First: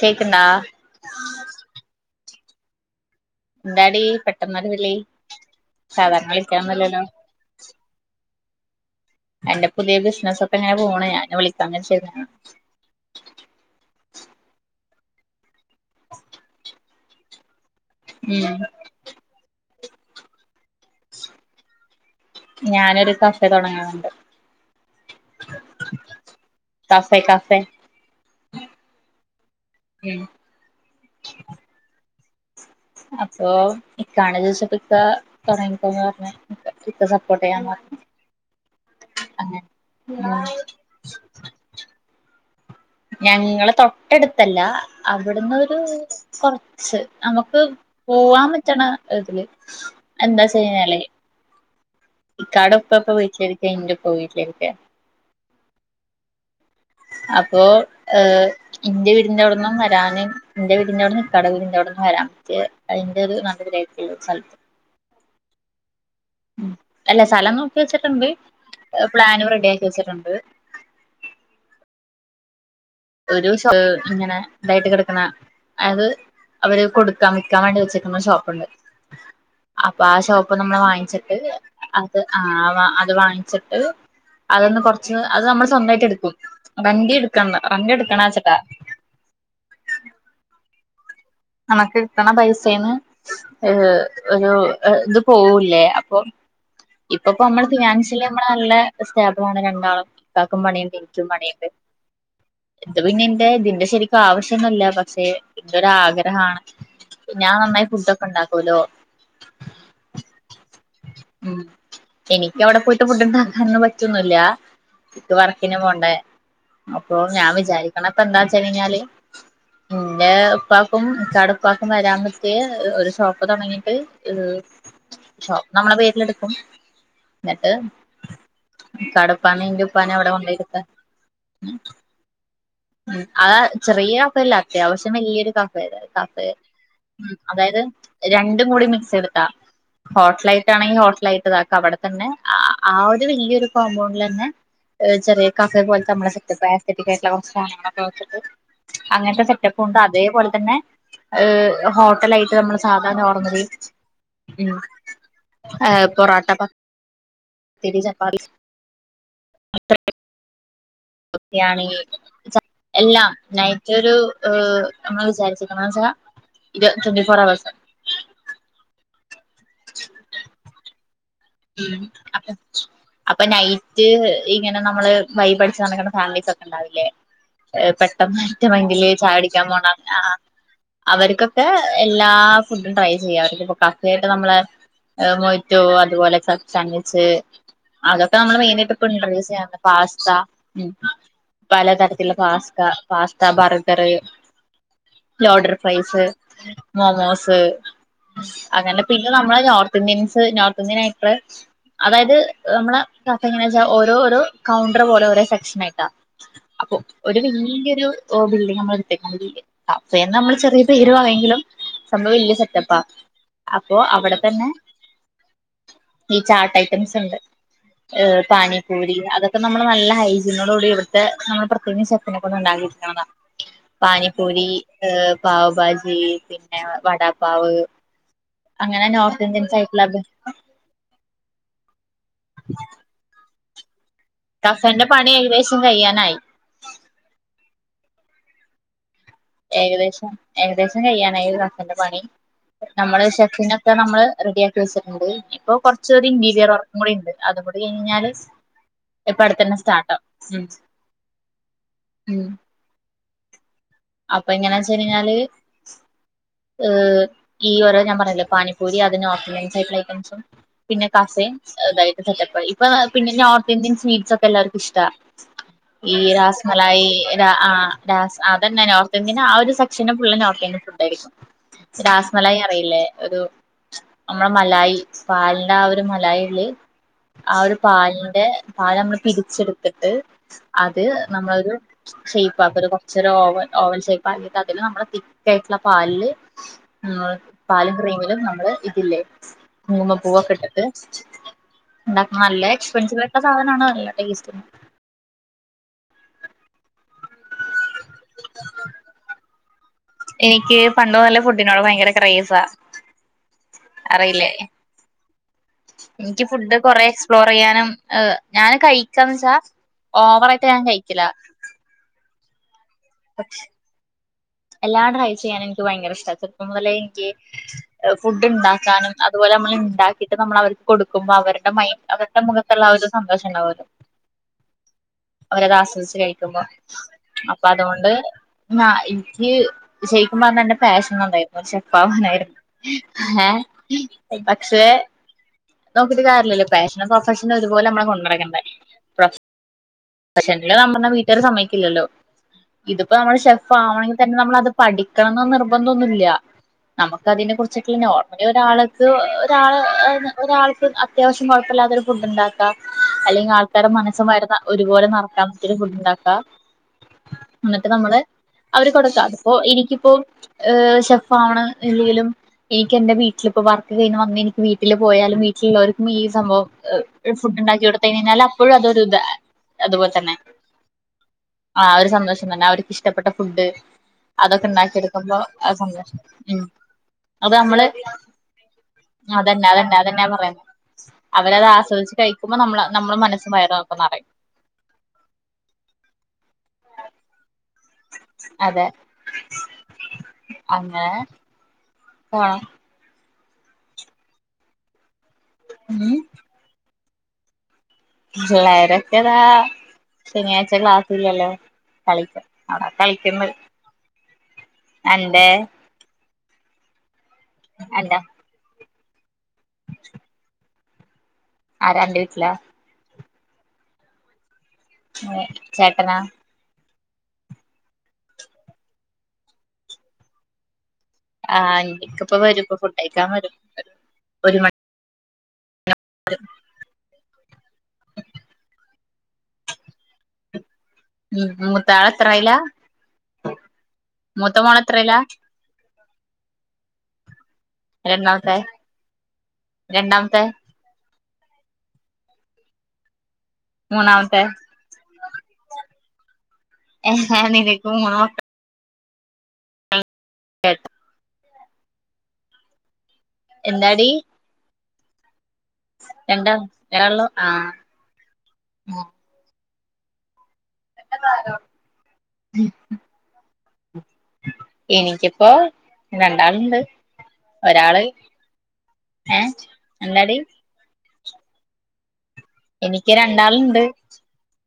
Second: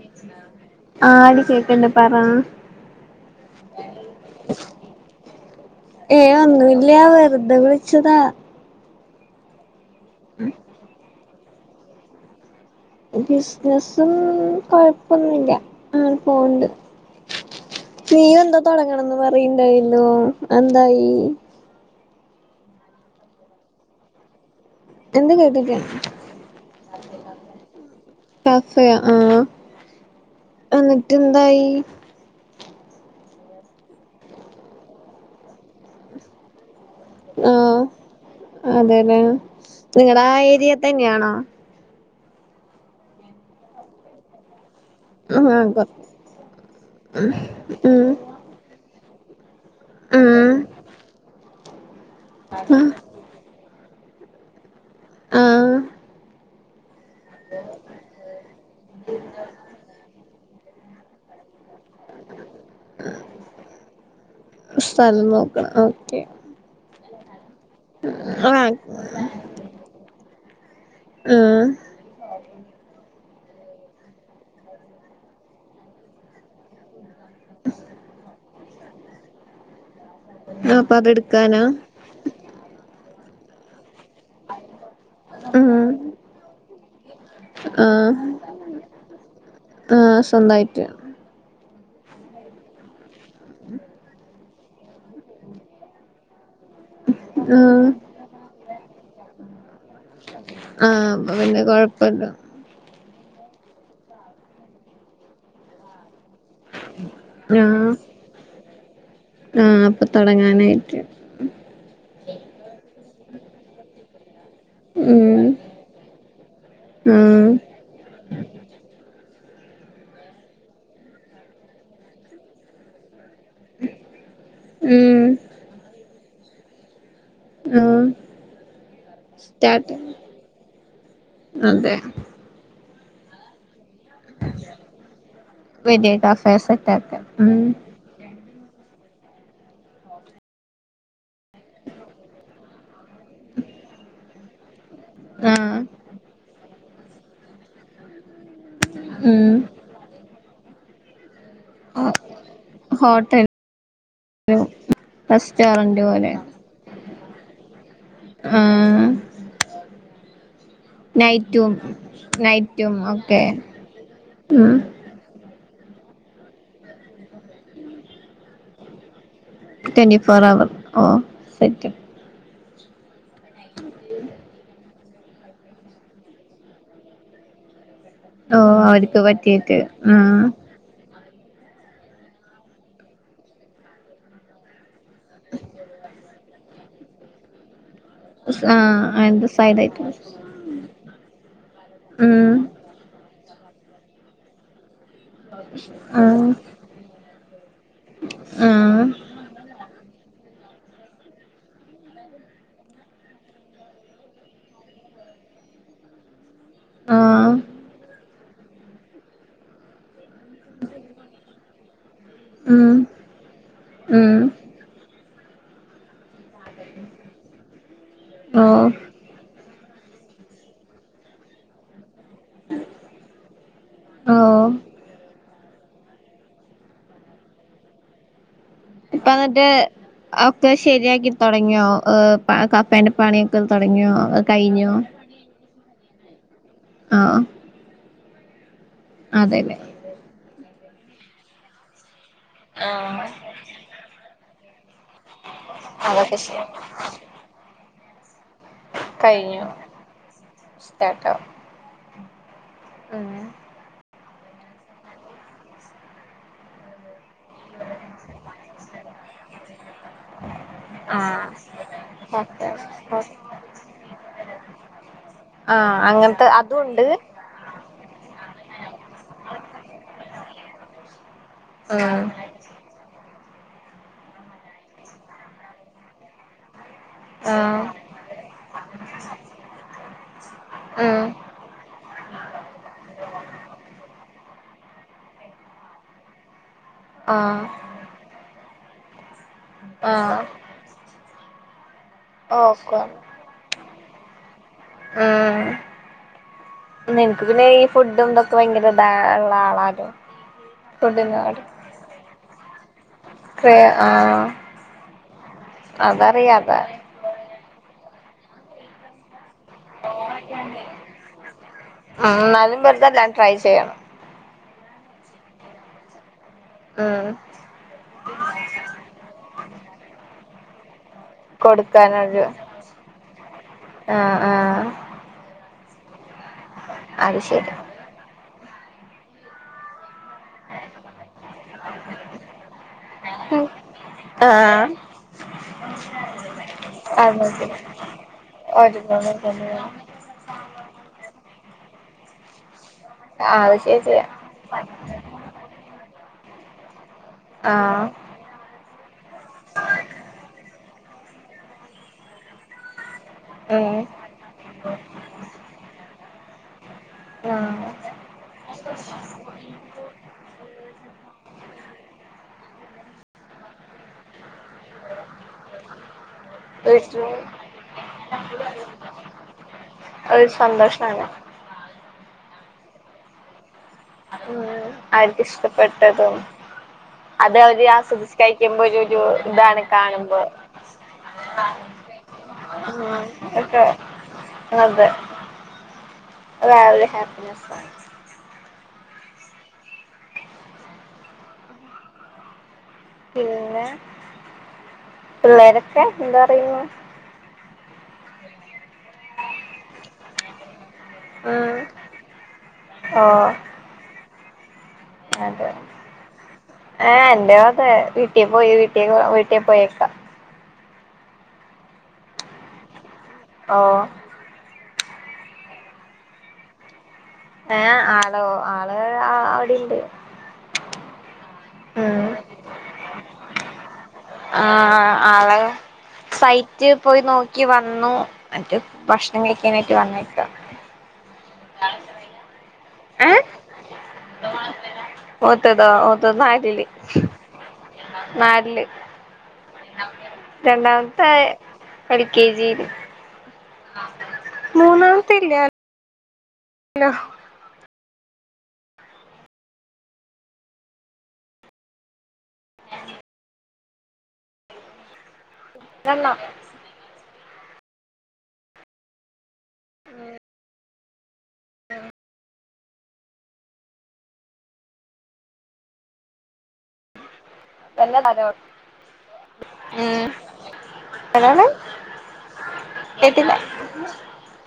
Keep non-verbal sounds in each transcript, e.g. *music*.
കേക്ക്ണ്ടാ ആടി കേക്ക്ണ്ട് പറ എന്താടി പെട്ടന്നൊരുവിളി ഏഹ് ഒന്നുല്ല വെറുതെ വിളിച്ചതാ എന്റെ പുതിയ ബിസിനസ്സ് ഒക്കെ എങ്ങനെ പോണ് അനെ വിളിക്കാ *unintelligible* ബിസിനസും കൊഴപ്പൊന്നുല്ല അങ്ങനെ പോവണ്ട് നീ ഉം എന്താ തുൊടങ്ങണംന്ന് പറയ്ണ്ടായിനു അതെന്തായി ഞാനരു കഫെ തുടങ്ങണന്നുണ്ട് എന്ത് കേട്ടില കഫേ കഫേ കഫെ ആ ഉം എന്നിട്ട് എന്തായി അപ്പൊ ഇ കാണ ദിവസപ്പക്ക കൊറിക്കന്ന് പറഞ്ഞ ഇക്ക സപ്പോർട്ട് ചെയ്യാൻ ആഹ് അതെല്ലേ നിങ്ങളടെ ആ ഏരിയ തന്നെയാണോ ഞങ്ങള് തൊട്ടടുത്തല്ല അവിടന്ന് ആഹ് ഒരു കൊ കൊറച്ച് നമുക്ക് ഉം പോവാൻ പറ്റണ ഇതില് എന്താ ഉം ചെയ്യല്ലേ ഇക്കട ആഹ് ഉപ്പ വീട്ടിലിരിക്കെ ഇന്റുപ്പ വീട്ടിലുണ്ട് ആഹ് അപ്പോ എന്റെ വീടിന്റെവിടന്ന് വരാൻ എന്റെ വീടിന്റെറ അവിടന്ന് ഇക്കാൻറ വീടീ അവിട്ന്ന് വരാം മറ്റേ അതിന്റെറെ ഒരു നടുവിലാണ് സ്ഥലത്ത് സ്ഥലം ഓക്കെ ഉം അല്ല സ്ഥലം നോക്കി വെച്ചിട്ടുണ്ട് ആഹ് പ്ലാന് റെഡി ആക്കി വെച്ചിട്ടുണ്ട്. ആ ഒരു ഇങ്ങനെ ഇതായിട്ട് കിടക്കുന്ന അതായത് അവര് കൊടു വിക്കേവണ്ടി വെച്ചക്കെന്ന ഷോപ്പുണ്ട് അപ്പൊ ആ ഷോപ്പിന്ന് നമ്മൾ അപ്പൊ വാങ്ങിച്ചിട്ട് അതെടുക്കാനാ അത് ആ അത് വാങ്ങിച്ചിട്ട് അതൊന്ന് കൊറച്ച് അത് നമ്മൾ സ്വന്തമായിട്ട് എടുക്കും വണ്ടി എടുക്കണ്ടാ ആ ആ സ്വന്തായിട്ട് നമുക്ക് കിട്ടണ പൈസേന്ന് ഏ ഒരു ഇത് പോവൂല്ലേ അപ്പൊ ഉ ഇപ്പ ഇപ്പൊ നമ്മള് ഫിനാൻഷ്യലി നമ്മള് നല്ലെ സ്റ്റേബിൾ ആണ് രണ്ടാളും ഇക്കാക്കും പണിയിണ്ട് ഇനിക്കുംപണിയിണ്ട് അല്ല ഇന്ത് പിന്നെന്റെ ഇതിന്റെ ശരിക്കും ആവശ്യൊന്നല്ല പക്ഷെ ഇന്റെൊരാഗ്രഹം അ ഞാൻ നന്നായി ആഹ് ഫുഡ് ഒക്കെ ഉണ്ടാക്കൊല്ലോ ആഹ് അപ്പൊ തൊടങ്ങാനായിട്ട് ഉ എനിക്ക് അവിടെ പോയി ഫുഡ് ഉണ്ടാക്കാനൊന്നും പറ്റൊന്നുല്ല ഉം വർക്കിന് പോണ്ടേ അപ്പൊ ആഹ് ഞാൻ വിചാരിക്കണ ഇപ്പ എന്താച്ചഴിഞ്ഞാല് എന്റെ ഉപ്പാക്കും ഇക്കാട് ഉപ്പാക്കും വരാബാറ്റെയ് ഒരു ഷോപ്പ് തുടങ്ങിട്ട് ഉം ഷോപ്പ് നമ്മളെ പേരിലെടുക്കും എന്നിട്ട് ആഹ് ഇക്കാടെ ഉപ്പാനെയും ഇന്റെ സ്റ്റാർട്ട് ഉപ്പാന അവിടെ കൊണ്ടോയിരിത്താൻ അതെ ആ ചെറിയ കഫയല്ല അത്യാവശ്യം വലിയരു കഫയരുന്നു വലിയ കഫ കഫേ സെറ്റാക്ക ഉ ഉം അതായത് രണ്ടും കൂടി മിക്സ് എടുത്താ ഹോട്ടല ആയിട്ടാണെങ്കിൽ ഹോട്ടലായിട്ടതാക്കാ അവിടെ തന്നെ ആ ഒരു വല്യൊരു കോമ്പൗണ്ടിൽ തന്നെ ചെറിയ ആഹ് കഫെ പോലെത്തെ നമ്മടെ സെറ്റപ്പ് ആസ്തെറ്റികയായിട്ടുള്ള കുറച്ച് സധങ്ങളൊക്കെ വച്ചിട്ട് അങ്ങനത്തെ ഉം സെറ്റപ്പും ഉണ്ട് അതേപോലെ തന്നെ ഏ ഹോട്ടലായിട്ട് നമ്മൾ സാധാ ഹോട്ടലും നോർമലി റെസ്റ്റോറന്റ് പോലെ ആപൊറോട്ട പത്തിരി ചപ്പാത്തി ആഹ് നൈറ്റും നൈറ്റും എല്ലാം ഒക്കെ നൈറ്റൊരു ഉം നമ്മൾ വിചാരിച്ച twenty four hours twenty four hour ഓ ഉ സെറ്റ് അപ്പ അപ്പൊ നൈറ്റ് ഇങ്ങനെ നമ്മള് വൈ പഠിച്ച നമക്കുന്ന ഫാമിലീസ് ഒക്കെ ഉണ്ടാവില്ലേ ഓ ഒറ്റ മൈന്റ്റിൽ അവർക്ക് ചായക്കുടിക്കാൻ പറ്റിയിട്ട് പോണ ആഹ് അവർക്ക് എല്ലാ ഫുഡും ട്രൈ ചെയ്യ അവർക്ക ഇപ്പ കക്കയായിട്ട് നമ്മള മൊയ്റ്റോ അതുപോലെ വെജ് സംവിജ്ജ് അതൊക്കെ നമ്മള് മെയിനായിട്ട് ആഹ് ഇപ്പ അയിന്റെ ഇന്റർഡുസ് ചെയ്യണ്ട് സൈഡായിട്ട് പാസ്ത പലതരത്തിലുള്ള ഉം pasta pasta burger loaded fries ആഹ് മോമോസ് അങ്ങനെ ആഹ് പിന്നെ നമ്മള് നോർത്ത് ഇന്ത്യൻസ് നോർത്ത് ഇന്ത്യൻ ആയപ്പള് അതായത് നമ്മളെ കഫ എങ്ങനാച്ചാ ഓരോരോ കൗണ്ടർ പോലെ ഓരോ സെക്ഷൻ ആയിട്ടാ അപ്പൊ ഒരു ആഹ് വല്യൊരു ബിൽഡിങ് നമ്മൾ എടുത്തേക്കണത് അ നമ്മള് ചെറിയ പേരു *unintelligible* സംഭവം വലിയ ഉം സെറ്റപ്പാ അപ്പൊ അവിടെ ഉം തന്നെ ഈ ചാട്ട് ഐറ്റംസ്ണ്ട് ഓഹ് പാനിപൂരി അതൊക്കെ നമ്മൾ നല്ല ഹൈജിനോടികൂടി ഇവിടുത്തെ നമ്മള് പ്രത്യേക ഉണ്ടാക്കിയെടുക്കണതാ പാനിപൂരി ഓഹ് പാവ്ഭാജി പിന്നെ വടാപ്പാവ് അങ്ങനെ ഇപ്പ നോർത്ത് എന്നിട്ട് ഇന്ത്യൻ സൈക്ലബ് ഒക്കെ ശരിയാക്കി തുടങ്ങിയോ കഫെന്റ പണിയൊക്കെ തുടങ്ങിയോ കഫെന്റെ പണി ഏകദേശം കയ്യാനായി ആ ഏകദേശം ഏകദേശം കഴ്യാനായി ഒരു കഫെടെ പണി നമ്മള് ആഹ് ഷെഫിനൊക്കെ നമ്മള് റെഡിയാക്കി വെച്ചിട്ടുണ്ട് ഇപ്പോ കൊറച്ചൊര് അതൊക്കെ ശരി ഇന്റീരിയർ വർക്കും കൂടി ഉണ്ട് അതുംകൂടി കഴിഞ്ഞാല് എപ്പ കഴിഞ്ഞു അടുത്തന്നെ സ്റ്റാർട്ടാവും ഉം അപ്പൊ എങ്ങനാച്ച് കഴിഞ്ഞാല് ഏ ഈ ഓരോ ഞാൻ പറയല്ലേ പാനിപ്പൂരി അതിന് ഓർലൈ ഐറ്റംസും പിന്നെ കഫേ ആഹ് അതായിട്ട് സെറ്റപ്പായി. ഓക്കെ ഇപ്പ പിന്നെ നോർത്ത് ഇന്ത്യൻ സ്വീറ്റ്സ് ഒക്കെ എല്ലാവർക്കും ഇഷ്ട ആഹ് ഈ അങ്ങനത്തെ അതുണ്ട് രാസ്മലായി ആ രാസ് അതന്നെ നോർത്ത് ഇന്ത്യന ആ ഒരു സെക്ഷന് പുള്ളി നോർത്ത് ഇന്ത്യൻ ഫുഡ് ആയിരിക്കും ഉം രാസ്മലായി അറിയില്ലേ ഒരു നമ്മള മലായി പാലിന്റെ ആ ഒരു മലായിള്ള ആ ഒരു ആഹ് പാലിന്റെ പാലമ്മള് പിരിച്ചെടുത്തിട്ട് അത് ഉം നമ്മളൊരു ഷേപ്പ് ആ ഒരു കൊറച്ചൊ ഓവ ഓവൻ ഷേപ്പ് ആക്കിട്ട് അതിന് നമ്മള് തിക്കായിട്ടുള്ള പാലില് ഉ ആഹ് പാലും ക്രീമിലും നമ്മള് ഇതില്ലേ കുങ്ങ്മ ആഹ് പൂവൊക്കെ ഇട്ടട്ട് ഉണ്ടാക്ക നല്ല ഓക്കോണ് എക്സ്പെൻസീവ് ആയിട്ട സാധനണ് നല്ല ടേസ്റ്റി ഉം നിനക്ക് പിന്നെ ഈ ഫുഡും ഇതൊക്കെ ഭയങ്കര ഇതാള്ള ആളാരോ എനിക്ക് പണ്ട് മുതലേ ഫുഡന്ന് ഫുഡിനോട് ഭയങ്കര ക്രേസാ അറിയില്ലേ ഇനിക്ക് അതറിയാ ഫുഡ് അതാ കൊറെ എക്സ്പ്ലോർ പറയാനും ഞാന് കഴിക്കന്ന് വെച്ചാ ഓവറായിട്ട് ഞാൻ കഴിക്കില്ല ഉ അന്നലും വെറുത എല്ലാം ട്രൈ ചെയ്യണം എല്ലാം ട്രൈ ചെയ്യാൻ എനിക്ക് ഭയങ്കരഷ്ടട്ട ഉം മുതലേനിക്ക് ഫുഡ് ഇണ്ടാക്കാനും അതുപോലെ നമ്മൾ ഇണ്ടാക്കിട്ട് നമ്മൾ അവർക്ക് കൊടു ക്കുമ്പ അവരുടെ മൈ അവരുടെ മുഖത്തുള്ള ഒരു സന്തഷണ്ടാവും ആ ആ അതാസ്വദിച്ച് കഴിക്കുമ്പോ അത് ശരി *unintelligible* ജയിക്കുമ്പോന്ന എന്റെ പാഷനുണ്ടായിരുന്നു ഷെഫാവാനായിരുന്നു. ഏ പക്ഷേ ആഹ് നോക്കിട്ട് കാര്യല്ലോ പാഷനും അത് പ്രൊഫഷനും ശരി ഒരുപോലമ്മള് കൊണ്ടടക്കണ്ടേ ഒരുപോലെ തന്നെ *unintelligible* പറഞ്ഞ വീട്ടാര് സമ്മേക്കില്ലല്ലോ ഇതിപ്പോ നമ്മള് ഷെഫ് അത് ആവണെങ്കി ശരിയാ തന്നെ നമ്മള അത് പഠിക്കണംന്ന് നിർബന്ധൊന്നുല്ല നമുക്ക് അതിനെ കുറിച്ചെക്കയി ആഹ് നോർമലി ഒരാള് ഇത് ഒരാള് ഒരാൾക്ക് അത്യാവശ്യം കുഴപ്പില്ലാത്തൊരു ഫുഡ് ഉണ്ടാക്കാം അല്ലെങ്കിൽ ആൾക്കാരടെ ഉം മനസ്സും വരുന്ന ഒരുപോലെ നറക്കാൻ പറ്റിയരു ഫുഡ്ണ്ടാക്കാ ആഹ് ന്നിട്ട് നമ്മള് അവര് കൊടുക്കാ ഇപ്പോ എനിക്കിപ്പോ ഏ ഷെഫാണ് എല്ലെങ്കിലും എനിക്ക് എന്റെ വീട്ടിലിപ്പോ വർക്ക് കഴി വന്ന് എനിക്ക് വീട്ടില് പോയാലും വീട്ടിലുള്ളവർക്കും സംഭവം വീട്ടില് ഫുഡ് ഉണ്ടാക്കി കൊടു കഴഞ്ഞാൽ അപ്പോഴും അതൊരു അതുപോലെ തന്നെ ഒരു സന്തോഷാണ് ആ ഒരു സന്തോഷം തന്നെ അവർക്ക്ിഷ്ടപ്പെട്ട ഫുഡ് അതൊക്കെ ഉം ഉണ്ടാക്കി എടുക്കുമ്പോ അവർക്ക് അ സന്തോഷം ഇഷ്ടപ്പെട്ടതും ഉം അത് അവര് നമ്മള് ആസ്വദിച്ച് കഴിക്കുമ്പോ ഒരു ഒരു അതന്നെ ഇതാണ് അതന്നെ അതെന്നെ കാണുമ്പോ പറയുന്നു അവരത് ആസ്വദിച്ച കഴിക്കുമ്പോ നമ്മ നമ്മുടെ മനസ്സ് വയർ ക്കന്ന്റിയയും അതെ വേ ഹാപ്പിനെസ് അതെ അങ്ങന ആഹ പിന്നെ പിന്നേരൊക്കെ ഉം എന്താ പറയുന്നു പിള്ളേര്ക്കതാ ശനിയാഴ്ച ക്ലാസ്സല്ലല്ലോ ഉം കളിക്ക അവിട ഓ കളിക്കുമ്പ അണ്ടേ ആഹ എന്റെ അത വീട്ടിൽ പോയി വീട്ട വീട്ട പോയേക്കാം ആ രണ്ട് വീട്ടില ഓ എ ചെക്കനാ ഏ ആളോ ആള് ആ അവിടെണ്ട് ആ യിക്ക ഉം ഇപ്പ വരും ഇപ്പം ഫുഡ് കഴക്കാൻ വരും ഒരു മ ആളെ സൈറ്റ് പോയി നോക്കി വന്നു മറ്റേ ഭക്ഷണം കഴിക്കാനായിട്ട് വന്നേക്ക ഉ മൂത്താള് എത്രായിലാ ഏഹ് മൂത്ത മോള് എത്രെലാ? ഒന്ന് നാലില് രണ്ടാമത്തെ നാലില് രണ്ടാമത്തെ രണ്ടാ എൽ കെ ജി ല് മൂന്നാമത്തെ മൂന്നാമത്തെ ഇല്ല ഏ നിനക്ക് മൂന്നു മക്ക എട്ട എന്താടി രണ്ടെണ്ണം രണ്ട് മക്കളൊള്ളൂ ആഹ് ആഹ് പെട്ടന്നാലൊ ഉം എനിക്കിപ്പോ രണ്ടാള്ണ്ട് ഒരാള് വല്ല തലോ ഏ എന്താടി ഏതാണ് എനിക്ക് രണ്ടാള്ണ്ട്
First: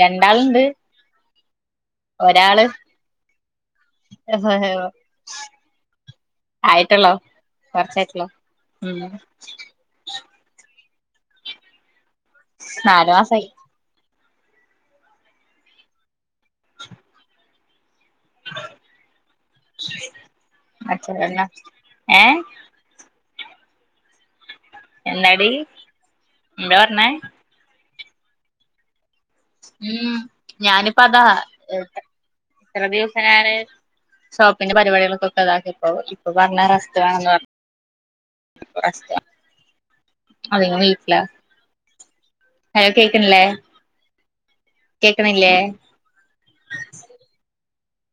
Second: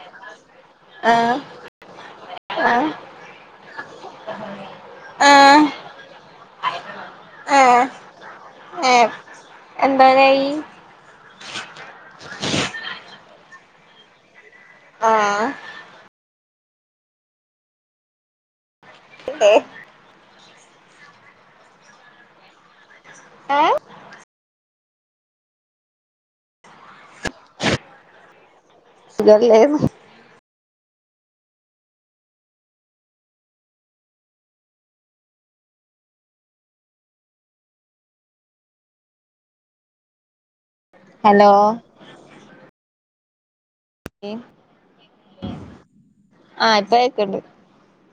രണ്ടാള്ണ്ട് ആഹ് ഒരാള് ആഹ് ആഹ് ആയിട്ടൊള്ളോ ആഹ് കുറച്ചായിട്ട്ള്ളൂ ഉം ഏഹ് എന്തോരായി നാലു മാസായി ആഹ് ഹെ അച്ഛൻ തന്ന ഏ ഏ എന്താടി എന്താ പറഞ്ഞെ സുഖല്ലെന്ന് ഞാനിപ്പോ അതാ എത്ര ദിവസം നാന് ഷോപ്പിന്റെ പരിപാടികൾക്കൊക്കെ പ്പഇതാക്കി ഇപ്പോ ഇപ്പ പറഞ് റസ്റ്റ് വെണന്ന് പറഞ് ഇപ്പ റെസ്റ്റാ അതെ ഞാൻ വീട്ട്ലാ ഹലോ ഹലോ കേക്ക്ൺലെ ആഹ് ഇപ്പ കേക്ക്‌ണ്ട്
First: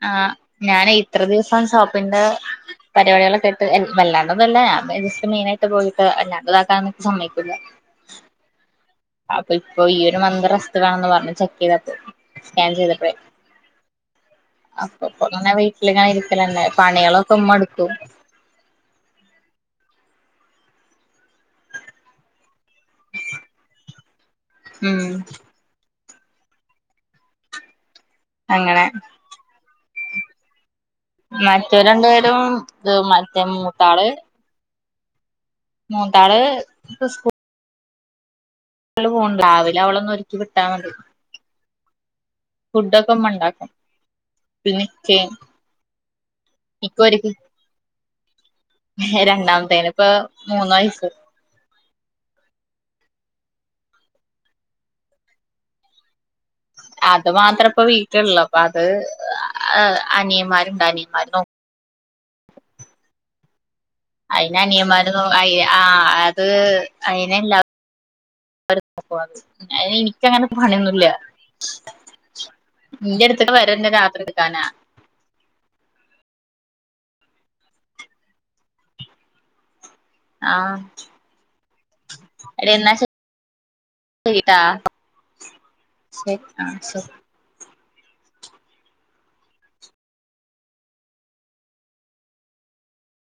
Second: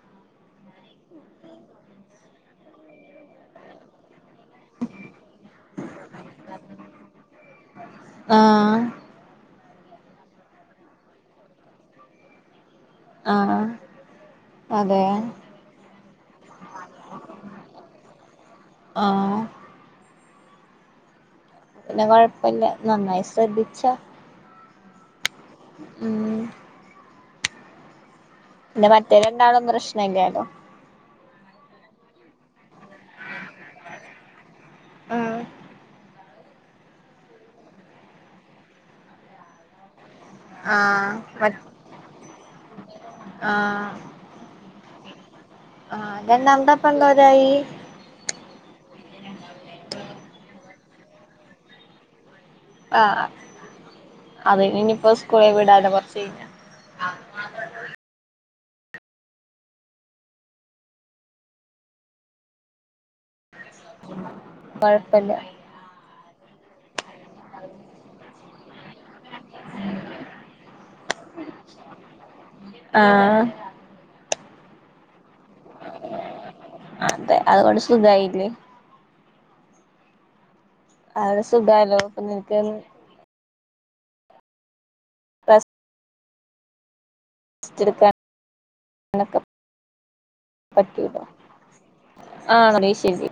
ആ ഞാനേ ഇത്ര ദിവസം സോപ്പിന്റെ പരിപാടികളൊക്കായ്ട്ട് വല്ലാ അത് തന്നെ ജസ്റ്റ് മെയ്നായിട്ട് പോയിട്ട് അല്ലാത്തതാക്കാനൊന്നും സമ്മയ്ക്കൂല ആഹ് ഇപ്പൊ ഈ ഒരു മന്ത് റസ്റ്റ് വേണംന്ന് പറഞ്ഞ് ചെക്കെയ്ത്ട്ട് സ്കാൻ ചെയ്തപ്പഴെ ആഹ് അതെ അപ്പൊപ്പൊന്നാ വീട്ടിലങ്ങനെ ഇര്ക്കലന്നെ പണികളൊക്കെമ്മട്ക്കും ആ പിന്നെ കൊഴപ്പെല്ല നന്നായി ശ്രദ്ധിച്ചാേ ഉം ഉം അങ്ങനെ പിന്നെ മറ്റേ രണ്ടാളും പ്രശ്നല്ല്യാലോ മറ്റവര് രണ്ട് പേരും മറ്റേ മൂത്താള് ആ മൂത്താള് പ് സ്കു ള് പോണ്ട് രാവിലെ അവളൊന്നൊര് ആ മ ഫുഡൊക്കെ മ്മണ്ടാക്കും പിന്നെ ചേ ആ രണ്ടാമത്തെപ്പന്തോരായി രണ്ടാമത്തേന്പ്പ മൂന്ന് വയസ്സ് ആ അതിനിനിപ്പോ സ്കൂളിൽ വിടാലോ കൊർച്ചയ്ഞ്ഞാ അത് മാത്രപ്പ വീട്ടിൽള്ളു അപ്പ അത് ആ അനിയമ്മാര്ണ്ട്‌ അനിയമ്മാര് നോ അയ്ന് അനിയമ്മാര് നോ കൊഴപ്പല്ല അയ് ആ അത് അയ്നല്ല എനിക്കങ്ങനെ പണിയൊന്നുല്ല ആഹ് ഇന്റെട്ത്ക്ക് വരന്നെ രാത്രിട്ക്കാനാ അതെ അതുകൊണ്ട് സുഖായില്ലേ ആ അത് സുഖയലോ അപ്പൊ ങ്ങക്ക്ന്ന് ട്ടാ ശെരി ആ ശെരി സ്‌റ്റ്ട്ക്ക ണക്കം പറ്റൂല ആ ശെരി